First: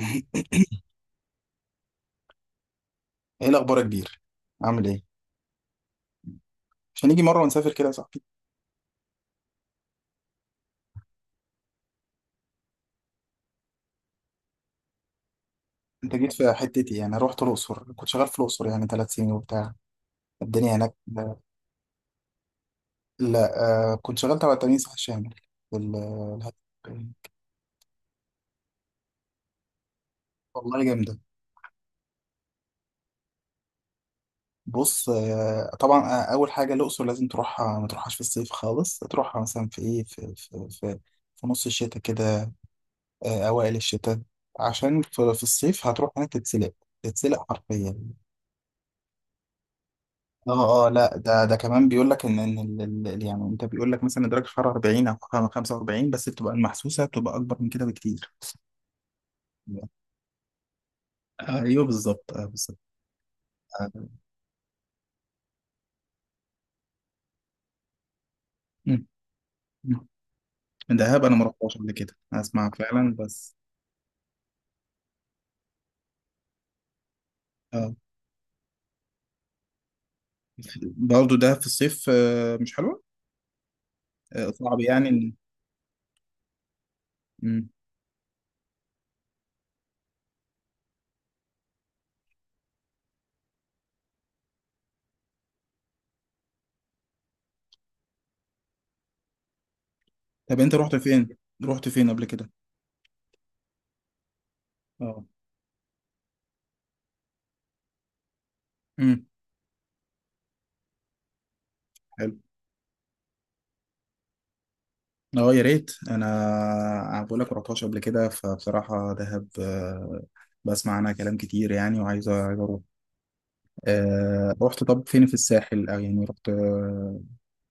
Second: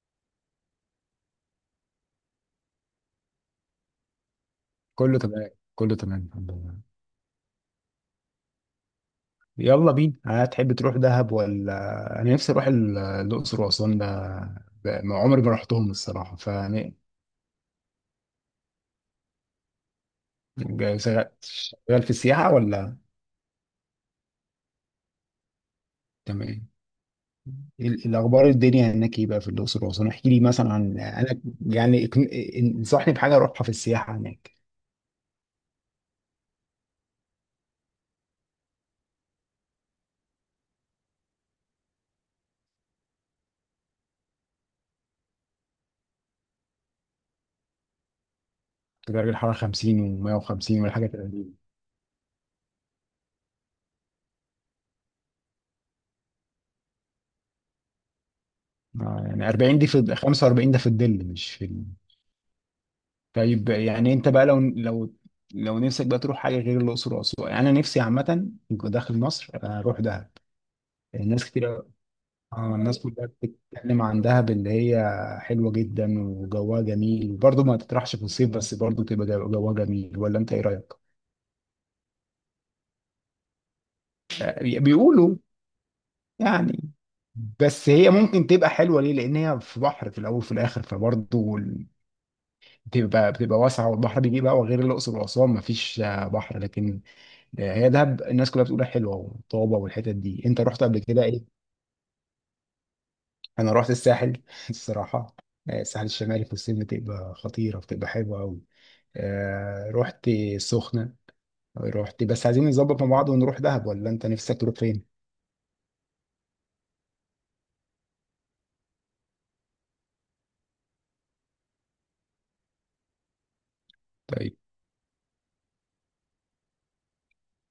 ايه الاخبار يا كبير؟ عامل ايه؟ كله تمام كله تمام الحمد لله. مش هنيجي مره ونسافر كده يا صاحبي؟ يلا بينا، هتحب تروح دهب ولا؟ انا نفسي اروح الاقصر واسوان ده. ما عمري ما رحتهم انت جيت الصراحه، في فانا حتتي، يعني رحت الاقصر، كنت شغال في الاقصر يعني ثلاث سنين وبتاع. الدنيا هناك؟ شغال لا، شغال في السياحه ولا؟ لا، كنت شغال تبع التأمين الصحي الشامل في تمام. الهد- الاخبار الدنيا هناك ايه بقى في الاقصر واسوان؟ احكي لي مثلا، والله عن جامده. انا يعني اقن- انصحني بحاجه اروحها في السياحه هناك. بص، طبعا. اول حاجه الاقصر لازم تروحها، ما تروحهاش في الصيف خالص، تروحها مثلا في ايه، في نص الشتاء كده، اوائل الشتاء، عشان في الصيف هتروح هناك تتسلق، تتسلق حرفيا. درجه الحراره 50 و150 اه ولا حاجه لا، ده 30؟ كمان بيقول لك ان يعني انت بيقول لك مثلا درجه الحراره 40 او 45، بس بتبقى المحسوسه بتبقى اكبر من كده بكتير. يعني 40 دي في 45 ده في الظل مش في ايوه بالظبط، بالظبط. طيب يعني آه. انت بقى، لو نفسك بقى تروح حاجه غير الاقصر واسوان، يعني انا نفسي عامه مم. داخل مصر اروح مم. دهب. دهب انا ما الناس رحتهاش كتير. قبل كده، اسمع اه، الناس فعلا كلها بس. بتتكلم عن دهب اللي هي حلوه جدا وجوها جميل، وبرضه ما اه، تطرحش في الصيف بس برضه تبقى جوها جميل، ولا انت ايه رايك؟ برضه ده في الصيف، مش حلوه. صعب يعني بيقولوا يعني. مم. بس هي ممكن تبقى حلوه ليه، لان هي في بحر في الاول وفي الاخر، فبرضه بتبقى واسعه والبحر بيجيب هوا، غير الاقصر واسوان ما فيش بحر. لكن ده هي دهب الناس كلها بتقول حلوه وطابه، والحتت دي طب انت انت رحت رحت قبل كده فين؟ ايه؟ رحت فين قبل كده؟ انا رحت الساحل اه. الصراحه. آه، الساحل الشمالي في الصيف بتبقى خطيره، بتبقى حلوه قوي. امم. آه، رحت السخنه. رحت، بس عايزين نظبط مع بعض ونروح دهب، ولا انت نفسك تروح فين؟ اه يا ريت، انا بقول لك رحتهاش قبل كده، فبصراحه دهب بسمع عنها كلام كتير يعني، وعايز، عايز اروح. طيب. رحت طب فين؟ في الساحل، او يعني رحت،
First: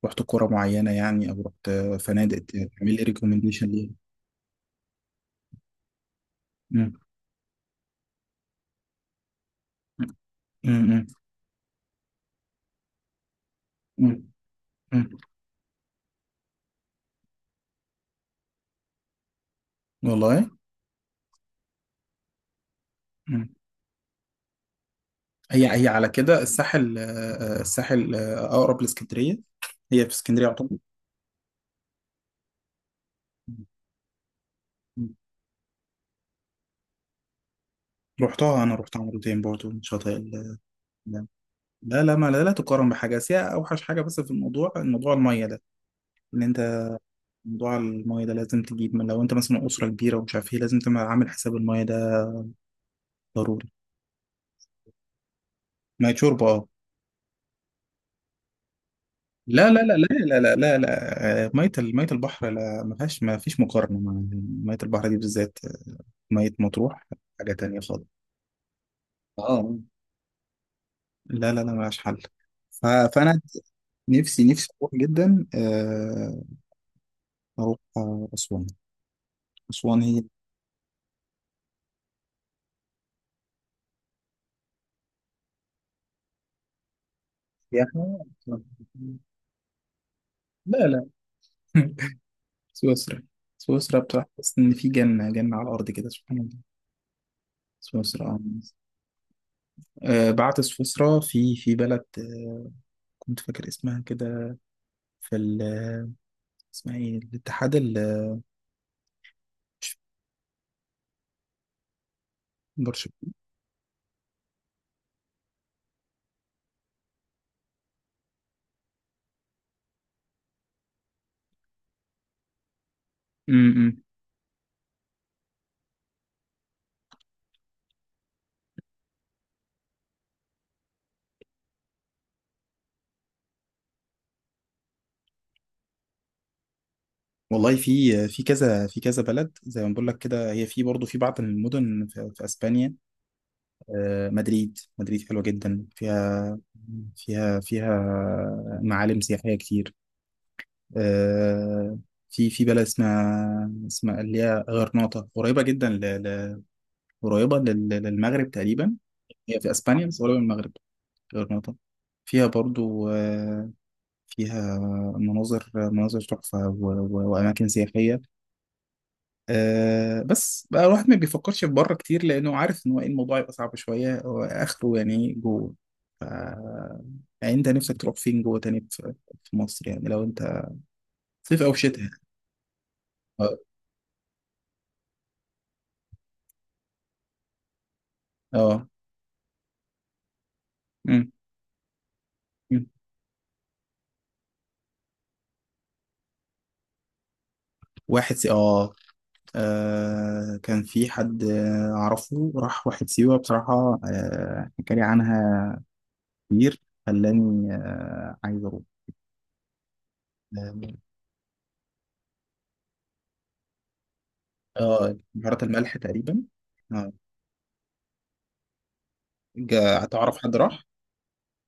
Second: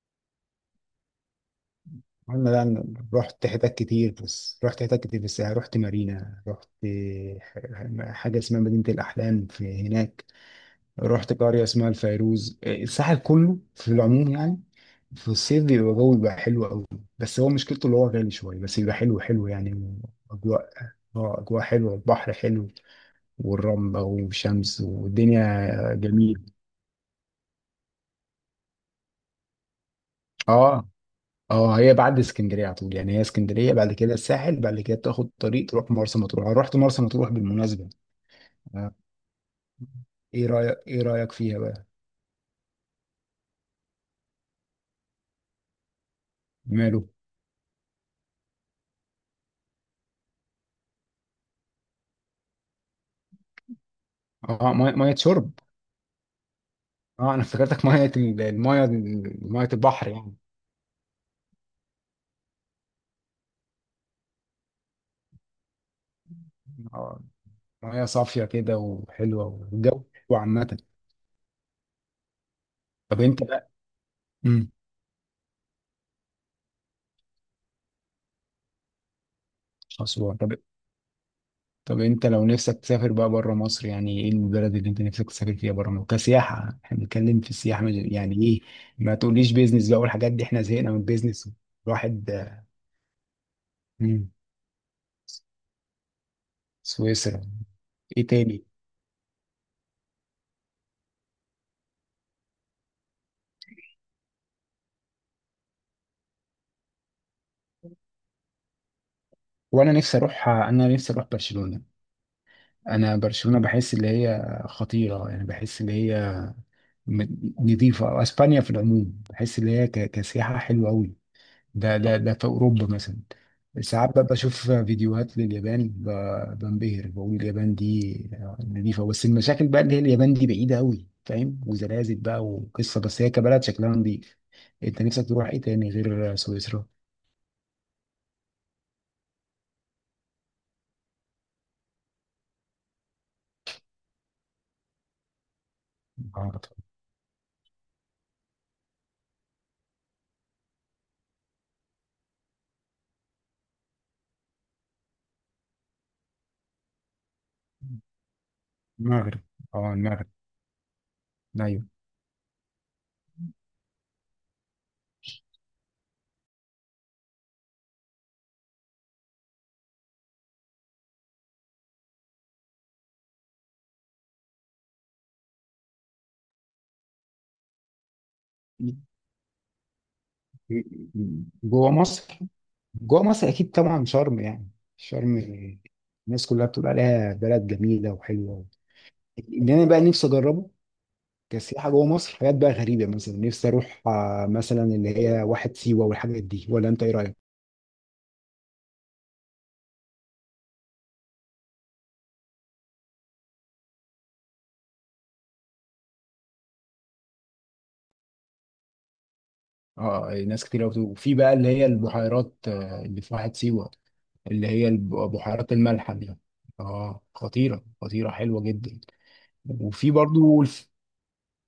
رحت قرى معينه يعني، او رحت فنادق؟ انا، لا، تعمل لي رحت ريكومنديشن حتت ليها. كتير. بس رحت حتت كتير في الساحل، رحت مارينا، رحت مم. حاجه اسمها مدينه الاحلام في هناك. مم. رحت قرية اسمها الفيروز. الساحل كله في مم. العموم يعني مم. في الصيف بيبقى جو، بيبقى حلو قوي. بس هو مشكلته اللي هو غالي شوية، بس بيبقى حلو حلو يعني. والله. أجواء. اه، أجواء حلوة، البحر حلو، مم. والرملة والشمس هي هي والدنيا على كده جميل. الساحل، الساحل اقرب لاسكندريه. هي في اسكندريه يعتبر. اه اه، هي بعد اسكندرية على طول يعني. هي اسكندرية بعد كده الساحل، بعد كده مم. تاخد طريق تروح مرسى مطروح. أنا رحت مرسى مطروح بالمناسبة. رحتها، انا آه. رحتها مرتين برضو شاطئ. ايه رأيك، فيها بقى؟ لا لا ما لا, لا تقارن بحاجة، بس هي أوحش حاجة بس في الموضوع، الموضوع المية ده، إن أنت ماله؟ موضوع المية ده لازم تجيب، من لو أنت مثلا أسرة كبيرة ومش عارف إيه، لازم تبقى عامل حساب المية ده ضروري. اه، مية، مية شرب؟ مية شرب أه. اه، انا افتكرتك ميه الميه لا ميه لا لا لا البحر يعني. لا لا لا لا مية مية البحر، لا، ما فيهاش، ما فيش مقارنة مع مية البحر دي بالذات. مية مطروح آه، حاجة تانية خالص. ميه صافيه كده وحلوه أه. والجو حلو عامه. لا لا لا، ملهاش حل. طب فأنا انت بقى. نفسي، نفسي امم. أروح جدا، أروح أسوان. أسوان هي. اسوان. طب، طب انت لو نفسك تسافر بقى بره مصر، يعني ايه البلد اللي انت نفسك تسافر فيها بره مصر كسياحه؟ احنا بنتكلم في السياحه، سياحة. يعني ايه؟ ما تقوليش بيزنس بقى والحاجات دي، احنا لا زهقنا من لا. البيزنس. الواحد. سويسرا. سويسرا بتاعت، امم. بس ان في جنة، جنة على الارض كده سبحان الله. سويسرا. ايه سويسرا. تاني؟ آه. بعت سويسرا، في بلد كنت فاكر اسمها كده، في اسمها ايه، الاتحاد وانا نفسي اروح برشلونه. انا برشلونة. برشلونه بحس اللي هي خطيره يعني، بحس اللي هي م- نضيفه. اسبانيا في العموم بحس اللي هي كسياحه حلوه قوي. ده في اوروبا مثلا. امم. ساعات ببقى بشوف فيديوهات لليابان، بنبهر. بقول اليابان دي نظيفه، بس المشاكل بقى اللي هي اليابان دي بعيده قوي فاهم، وزلازل بقى وقصه. بس هي كبلد شكلها نظيف. انت نفسك تروح ايه تاني غير سويسرا؟ والله في كذا بلد زي ما بقول لك كده. هي في برضه في بعض المدن في اسبانيا، مدريد، مدريد حلوه جدا، فيها، المغرب. فيها فيها معالم سياحيه كتير. آه، في في بلد اسمها، اسمها اللي هي غرناطة، قريبة جدا قريبة للمغرب تقريبا. المغرب. هي في اه، اسبانيا بس المغرب. قريبة من المغرب. غرناطة ايوه. فيها برضو فيها مناظر، مناظر تحفة و وأماكن سياحية. بس بقى الواحد ما بيفكرش في بره كتير لأنه عارف إن هو إيه، الموضوع يبقى صعب شوية وآخره يعني جوه. ف... يعني أنت نفسك تروح فين جوه تاني في في مصر يعني لو أنت؟ صيف أو جوه شتاء يعني. مصر. جوه مصر اه. اكيد طبعا شرم يعني. شرم. الناس كلها بتقول عليها بلد جميله وحلوه، آه. اللي انا بقى نفسي اجربه مم. كسياحة جوه مصر. حاجات بقى غريبة مثلا، نفسي أروح مثلا اللي هي واحد سيوة والحاجات دي، ولا أنت إيه رأيك؟ واحد سي... آه. كان في حد أعرفه راح واحد سيوة بصراحة، حكى لي عنها كتير، خلاني عايز أروح. اه، ناس كتير آه. قوي. وفي بقى اللي هي البحيرات اللي في واحد سيوه، اللي هي بهارات بحيرات الملح الملح دي. تقريبا. آه. اه، خطيره خطيره حلوه جدا. وفي تعرف حد برضو راح؟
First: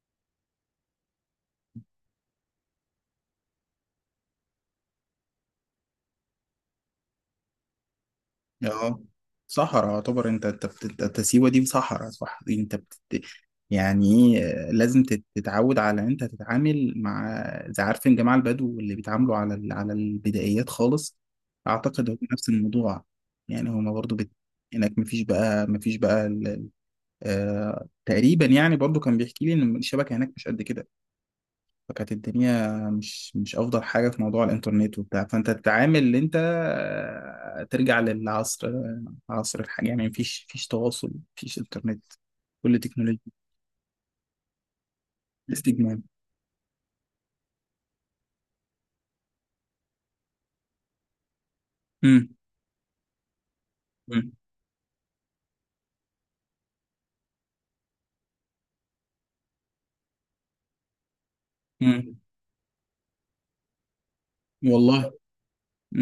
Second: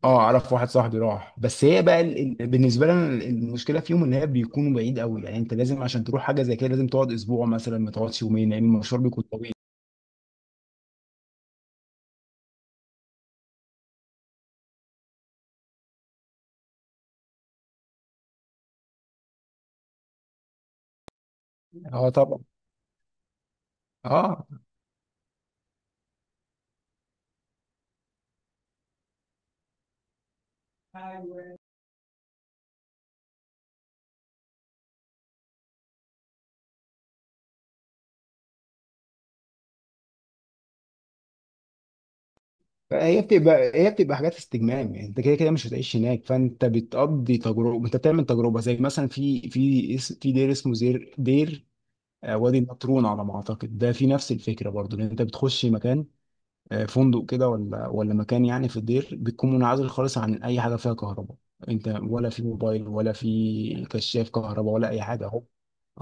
اه، اعرف واحد صاحبي راح، بس هي بقى بالنسبه لنا المشكله فيهم ان هي بيكونوا بعيد قوي. يعني انت لازم عشان تروح حاجه زي كده لازم تقعد اسبوع مثلا، ما تقعدش يومين، لان المشوار اه. بيكون طويل. صحراء يعتبر. انت أنت سيوة دي صحراء صح، دي انت يعني ايه، لازم تتعود على ان انت تتعامل مع زي، عارفين جماعة البدو اللي بيتعاملوا على على البدائيات خالص. اعتقد اه هو طبعا. نفس الموضوع. يعني هما برضو اه، هناك مفيش بقى، مفيش بقى تقريبا يعني. برضو كان بيحكي لي ان الشبكة هناك مش قد كده، فكانت الدنيا مش افضل حاجه في موضوع الانترنت وبتاع، فانت تتعامل ان انت ترجع للعصر عصر الحاجه، يعني مفيش، مفيش تواصل، مفيش انترنت، كل تكنولوجيا. هي بتبقى حاجات استجمام. يعني انت كده كده مش هتعيش استجمام. هناك، فانت بتقضي تجربه، انت بتعمل تجربه. زي مثلا في في دير اسمه دير. امم. وادي النطرون على ما اعتقد. ده في امم. نفس الفكره برضو، ان انت بتخش مكان، فندق كده ولا مكان يعني، في الدير بتكون منعزل خالص عن اي حاجه فيها كهرباء. انت، أمم. ولا في موبايل ولا في كشاف كهرباء ولا اي والله. حاجه اهو.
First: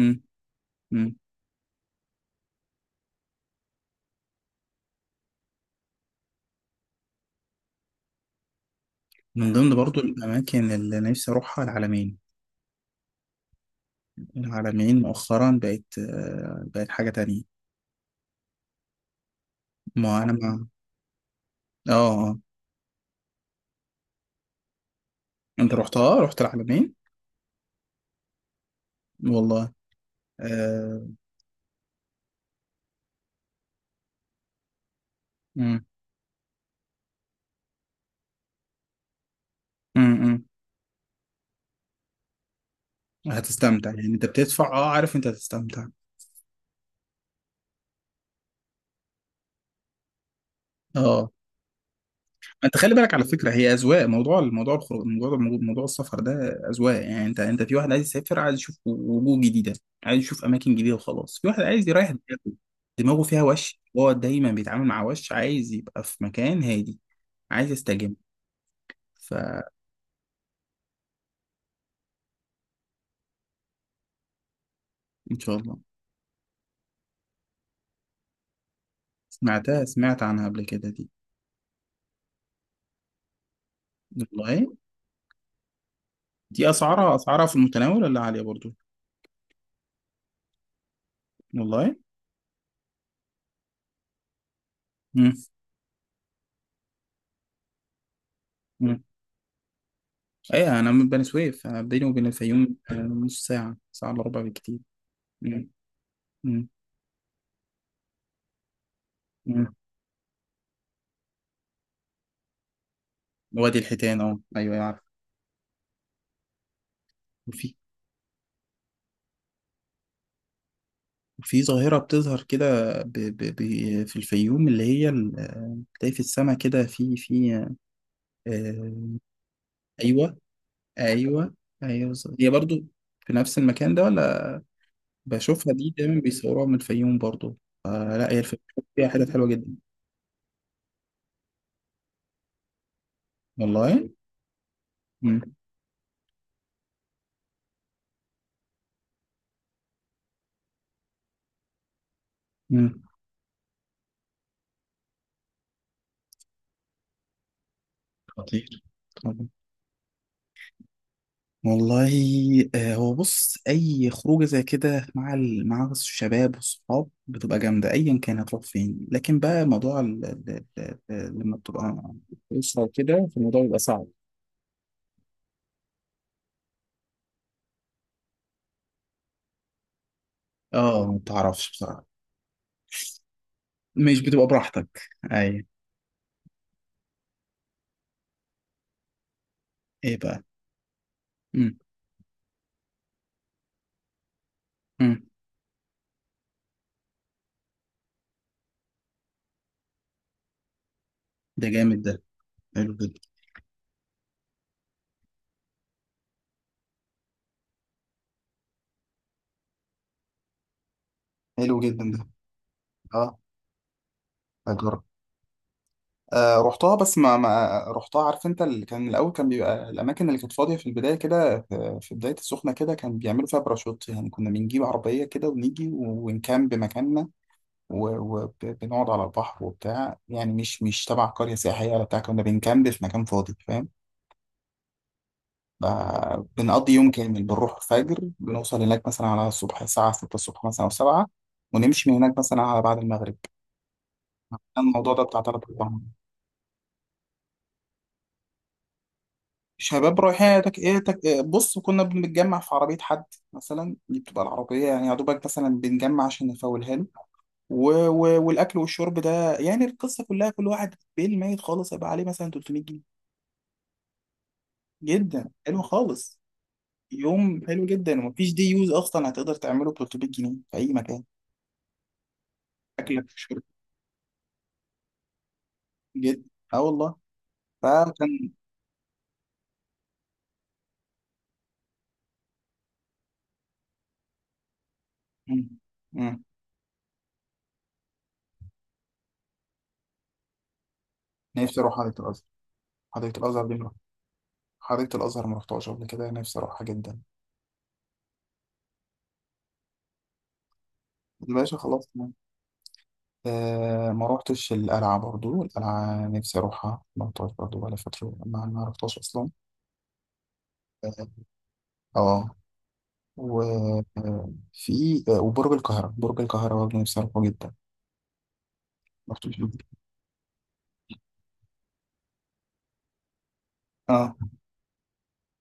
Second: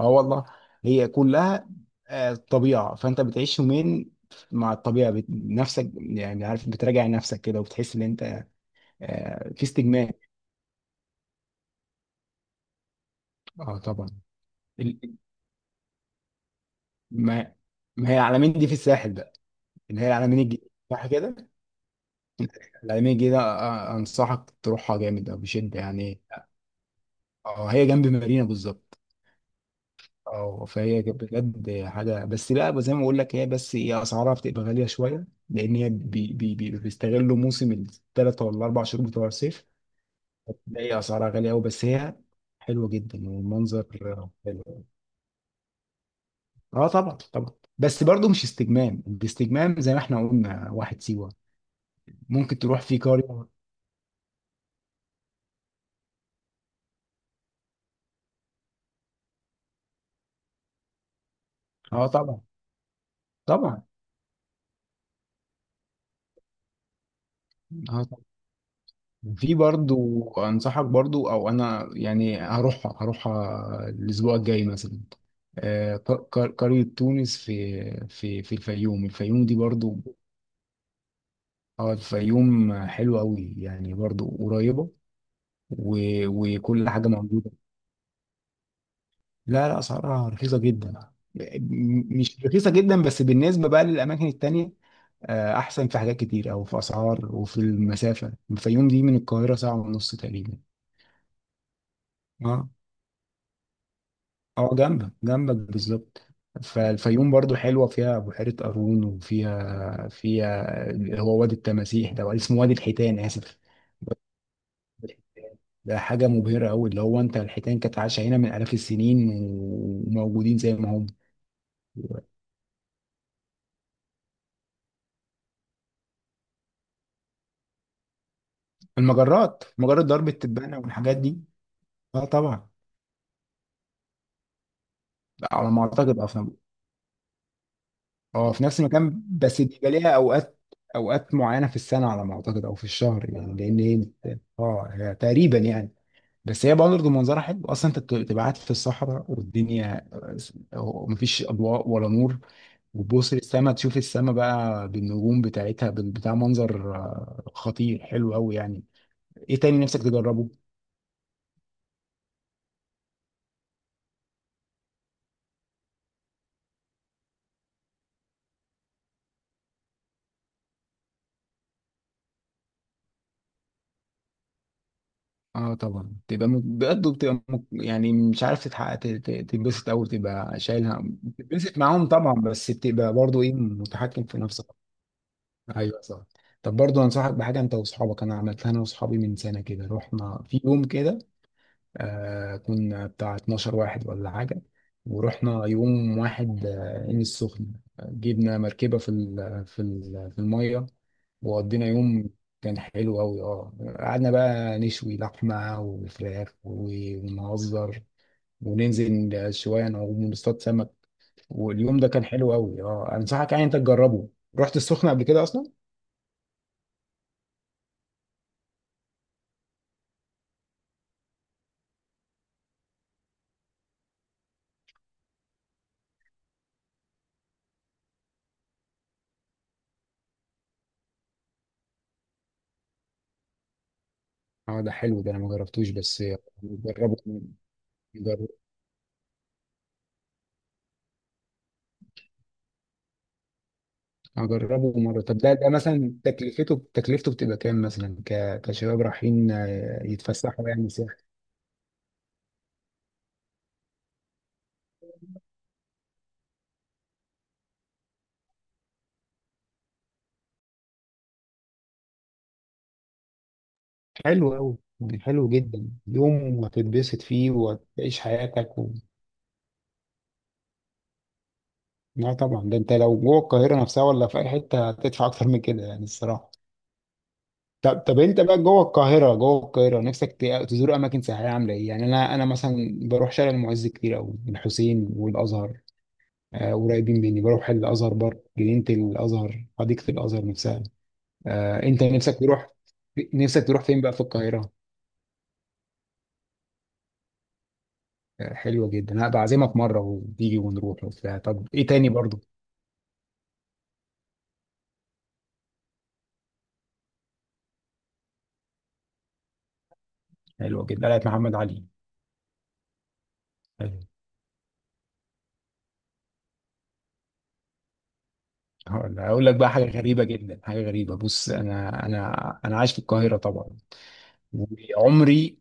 اه والله. هي امم. كلها طبيعه. فانت بتعيش يومين مع الطبيعه، نفسك يعني، عارف بتراجع نفسك كده، وبتحس ان انت من في ضمن برضو استجمام. الاماكن اللي نفسي اروحها العلمين. اه طبعا. ال- العلمين مؤخرا بقت بقت حاجه ما تانية. ما هي العلمين دي في الساحل بقى، اللي هي ما انا العلمين ما الجديده صح كده؟ اه. آه. العلمين الجديده انصحك تروحها جامد او انت بشده رحتها، يعني. رحت العلمين؟ اه، هي جنب مارينا بالظبط. والله. اه، آه. فهي كانت بجد حاجه. بس بقى زي ما بقول لك، هي بس هي اسعارها بتبقى غاليه شويه، لان امم. هي بي بي بي بيستغلوا موسم الثلاث ولا الاربع شهور بتوع الصيف. امم. ده هي اسعارها غاليه قوي، بس هي حلوه جدا والمنظر هتستمتع يعني، انت بتدفع، حلو. اه، عارف انت هتستمتع. اه طبعا طبعا. بس برضو مش استجمام. الاستجمام زي ما احنا قلنا واحد سيوه، اه، ممكن انت تروح خلي في بالك على قريه. فكره، هي اذواق، موضوع، موضوع الخروج، موضوع، موضوع السفر ده اذواق، يعني انت، انت في واحد عايز يسافر، عايز يشوف وجوه جديده، عايز يشوف اماكن جديده وخلاص، في واحد عايز اه يريح طبعا دماغه، دماغه فيها وش، طبعا. هو دايما بيتعامل مع وش، عايز يبقى في مكان هادي، عايز اه، يستجم. في فان برضو انصحك برضو، او انا يعني هروح، الاسبوع الجاي مثلا، شاء الله. قرية تونس في في الفيوم الفيوم دي سمعتها، برضو. سمعت عنها قبل كده دي. اه، الفيوم حلوة قوي يعني، برضو والله قريبة، و- دي وكل حاجة اسعارها، اسعارها موجودة. في المتناول ولا عاليه برضو؟ لا لا، اسعارها رخيصة جدا، والله. مش رخيصة جدا بس بالنسبة بقى للأماكن التانية. أحسن في حاجات كتير أو في أسعار. وفي المسافة الفيوم مم. دي من القاهرة ساعة ونص تقريبا. ايه، انا من بني سويف، انا بيني وبين اه الفيوم نص ساعة، ساعة الا ربع اه، بكتير. جنبك جنبك مم. بالظبط. مم. فالفيوم برضو حلوة، فيها بحيرة قارون، مم. وفيها اللي هو وادي التماسيح ده، ولا اسمه وادي الحيتان، آسف. وادي الحيتان، اه ايوه يعرف. ده حاجة مبهرة أوي، اللي هو أنت وفي. الحيتان كانت عايشة هنا من آلاف السنين، وموجودين زي ما هم. وفي ظاهرة بتظهر كده، ب... ب... ب... في الفيوم اللي هي بتلاقي في السماء كده آه... المجرات، مجرة درب ايوه. التبانة والحاجات دي. ايوه. ايوه. اه هي طبعا. برضو في نفس المكان ده ولا؟ لا، على بشوفها، ما دي أعتقد دايما أصلا. بيصوروها من الفيوم برضو. لا، هي اه، الفيوم في نفس فيها المكان، حتت حلوة بس جدا. بيبقى ليها أوقات، أوقات معينة في السنة على ما أعتقد، أو في الشهر يعني، لأن هي والله. اه مم. تقريبا يعني. بس هي برضه منظرها حلو اصلا. انت بتبقى قاعد في الصحراء والدنيا، مفيش اضواء ولا نور، مم. وتبص للسما، تشوف السما بقى بالنجوم بتاعتها بتاع منظر خطير حلو قوي خطير. يعني. ايه تاني نفسك تجربه؟ والله. هو بص، اي خروجه زي كده مع مع الشباب والصحاب بتبقى جامده، ايا كان هتروح فين. لكن بقى موضوع لما بتبقى اسره وكده، فالموضوع بيبقى صعب. اه طبعا، تبقى بجد بتبقى يعني، مش عارف تتحقق، تتبسط، او تبقى شايلها اه، ما بتعرفش بتتبسط بصراحه، معاهم طبعا، بس بتبقى برضه ايه مش متحكم في بتبقى نفسك. براحتك. اي. ايوه صح. طب برضه انصحك بحاجه، انت واصحابك، انا عملتها انا واصحابي من سنه كده، ايه بقى؟ رحنا في يوم كده. امم. كنا بتاع 12 واحد ولا حاجة، امم. ورحنا يوم واحد عين السخنة. جبنا مركبة في المية، ده وقضينا جامد ده. يوم. كان حلو جدا. حلو أوي اه. قعدنا بقى نشوي لحمة وفراخ ونهزر، وننزل شوية نعوم ونصطاد سمك. حلو واليوم جدا ده ده. كان حلو أوي اه، اه. أنصحك يعني أنت تجربه. رحت أجرب. السخنة قبل كده أصلا؟ رحتها بس ما رحتها، عارف انت، اللي كان الاول كان بيبقى الاماكن اللي كانت فاضيه في البدايه كده، في بدايه السخنه كده كان بيعملوا فيها باراشوت، يعني كنا بنجيب عربيه كده ونيجي ونكامب مكاننا وبنقعد على البحر وبتاع، يعني مش تبع قريه سياحيه ولا بتاع، كنا بنكامب في مكان فاضي فاهم. اه، ده حلو ده، أنا ما جربتوش بس. بنقضي يوم جربه. كامل، بنروح الفجر بنوصل هناك مثلا على الصبح الساعه 6 الصبح مثلا او 7، ونمشي من هناك مثلا على بعد المغرب. كان هجربه الموضوع مرة. ده طب بتاع ده، 3 مثلا تكلفته، بتبقى كام مثلا، كشباب رايحين شباب رايحين ايه يتفسحوا تك... يعني إيه سياحة؟ تك... إيه بص كنا بنتجمع في عربية حد مثلا، دي بتبقى العربية، يعني يا دوبك مثلا بنجمع عشان نفولها له و والأكل والشرب ده، يعني القصة كلها كل واحد بيل ميت خالص هيبقى عليه مثلا 300 جنيه. حلو أوي يعني، حلو جدا حلو جدا، خالص. يوم هتتبسط فيه يوم حلو جدا، وتعيش ومفيش دي حياتك يوز أصلا هتقدر تعمله ب 300 جنيه في أي مكان. لا طبعا، ده انت لو أكلك جوه وشربك. القاهرة نفسها ولا في أي حتة هتدفع أكتر من كده، يعني جدا. الصراحة. أه والله. طب انت فكان. بقى جوه القاهرة، نفسك تزور أماكن سياحية عاملة إيه؟ يعني أنا مثلا بروح شارع المعز كتير أوي، الحسين مم. والأزهر مم. قريبين مني. بروح الأزهر برضه، جنينة الأزهر، حديقة الأزهر نفسها. نفسي أروح انت حديقة نفسك الأزهر. تروح، حديقة نفسك الأزهر دي تروح فين بقى في القاهرة؟ حديقة الأزهر ما رحتهاش قبل كده، نفسي أروحها جدا. حلوة جدا، هبقى اعزمك مرة وتيجي ونروح وبتاع. طب الباشا ايه خلاص. تاني برضو؟ ما روحتش القلعة برضو، القلعة نفسي أروحها، ما روحتهاش برضو، بقالي فترة ما روحتهاش أصلا. حلوة جدا قلعة اه. محمد علي. آه، حلو. وفي وبرج القاهرة، برج القاهرة برضه نفسي أروحه جدا. هقول، ما رحتوش لك بقى قبل حاجة كده. غريبة جدا. حاجة غريبة، بص، انا عايش في القاهرة طبعا، اه، وعمري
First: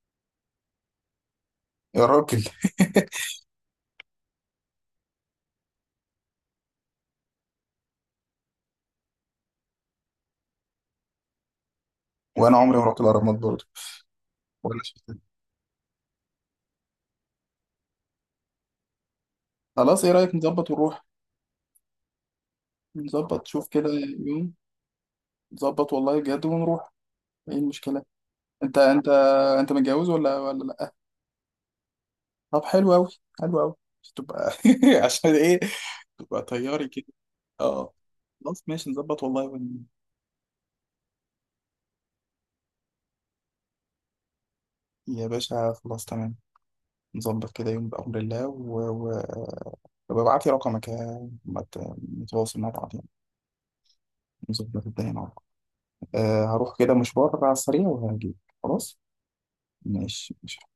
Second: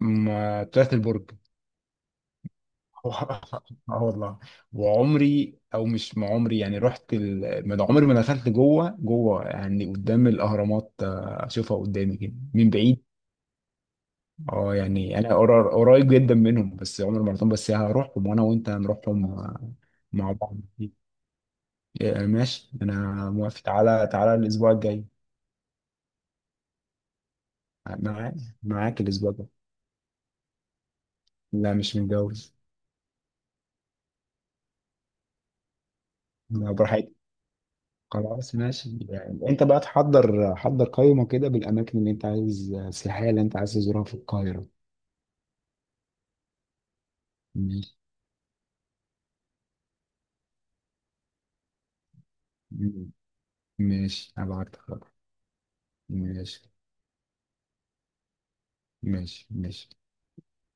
ما طلعت البرج. يا راجل. اه والله، وعمري او مش ما عمري يعني، رحت ما ده عمري ما دخلت جوه جوه يعني قدام الاهرامات، اشوفها قدامي كده وأنا من عمري ما رحت بعيد. الأهرامات برضه اه ولا شفت. يعني انا قريب جدا منهم بس، عمر مرتين بس هروحهم، وانا وانت هنروحهم خلاص، إيه مع رأيك بعض. نظبط ونروح؟ ماشي انا نظبط موافق، شوف كده تعالى تعالى يوم. الاسبوع الجاي. نظبط والله بجد ونروح. إيه المشكلة؟ معاك. أنت معاك أنت الاسبوع الجاي. أنت متجوز ولا ولا لأ؟ لا، مش متجوز. طب حلو أوي. حلو أوي. تبقى عشان إيه تبقى لا طياري كده. براحتك. اه. خلاص خلاص ماشي، ماشي، نظبط والله يعني انت بقى حضر قائمة كده بالاماكن اللي انت عايز السياحية اللي انت عايز تزورها في القاهرة. يا باشا خلاص تمام، نظبط كده يوم ماشي بأمر الله طب ابعت لي رقمك، يا- ما ت- نتواصل مع بعض يعني، ماشي، هبعت نظبط لك. الدنيا مع بعض. أه، ماشي هروح كده مشوار على السريع وهجيلك. خلاص ماشي ماشي. ماشي ماشي.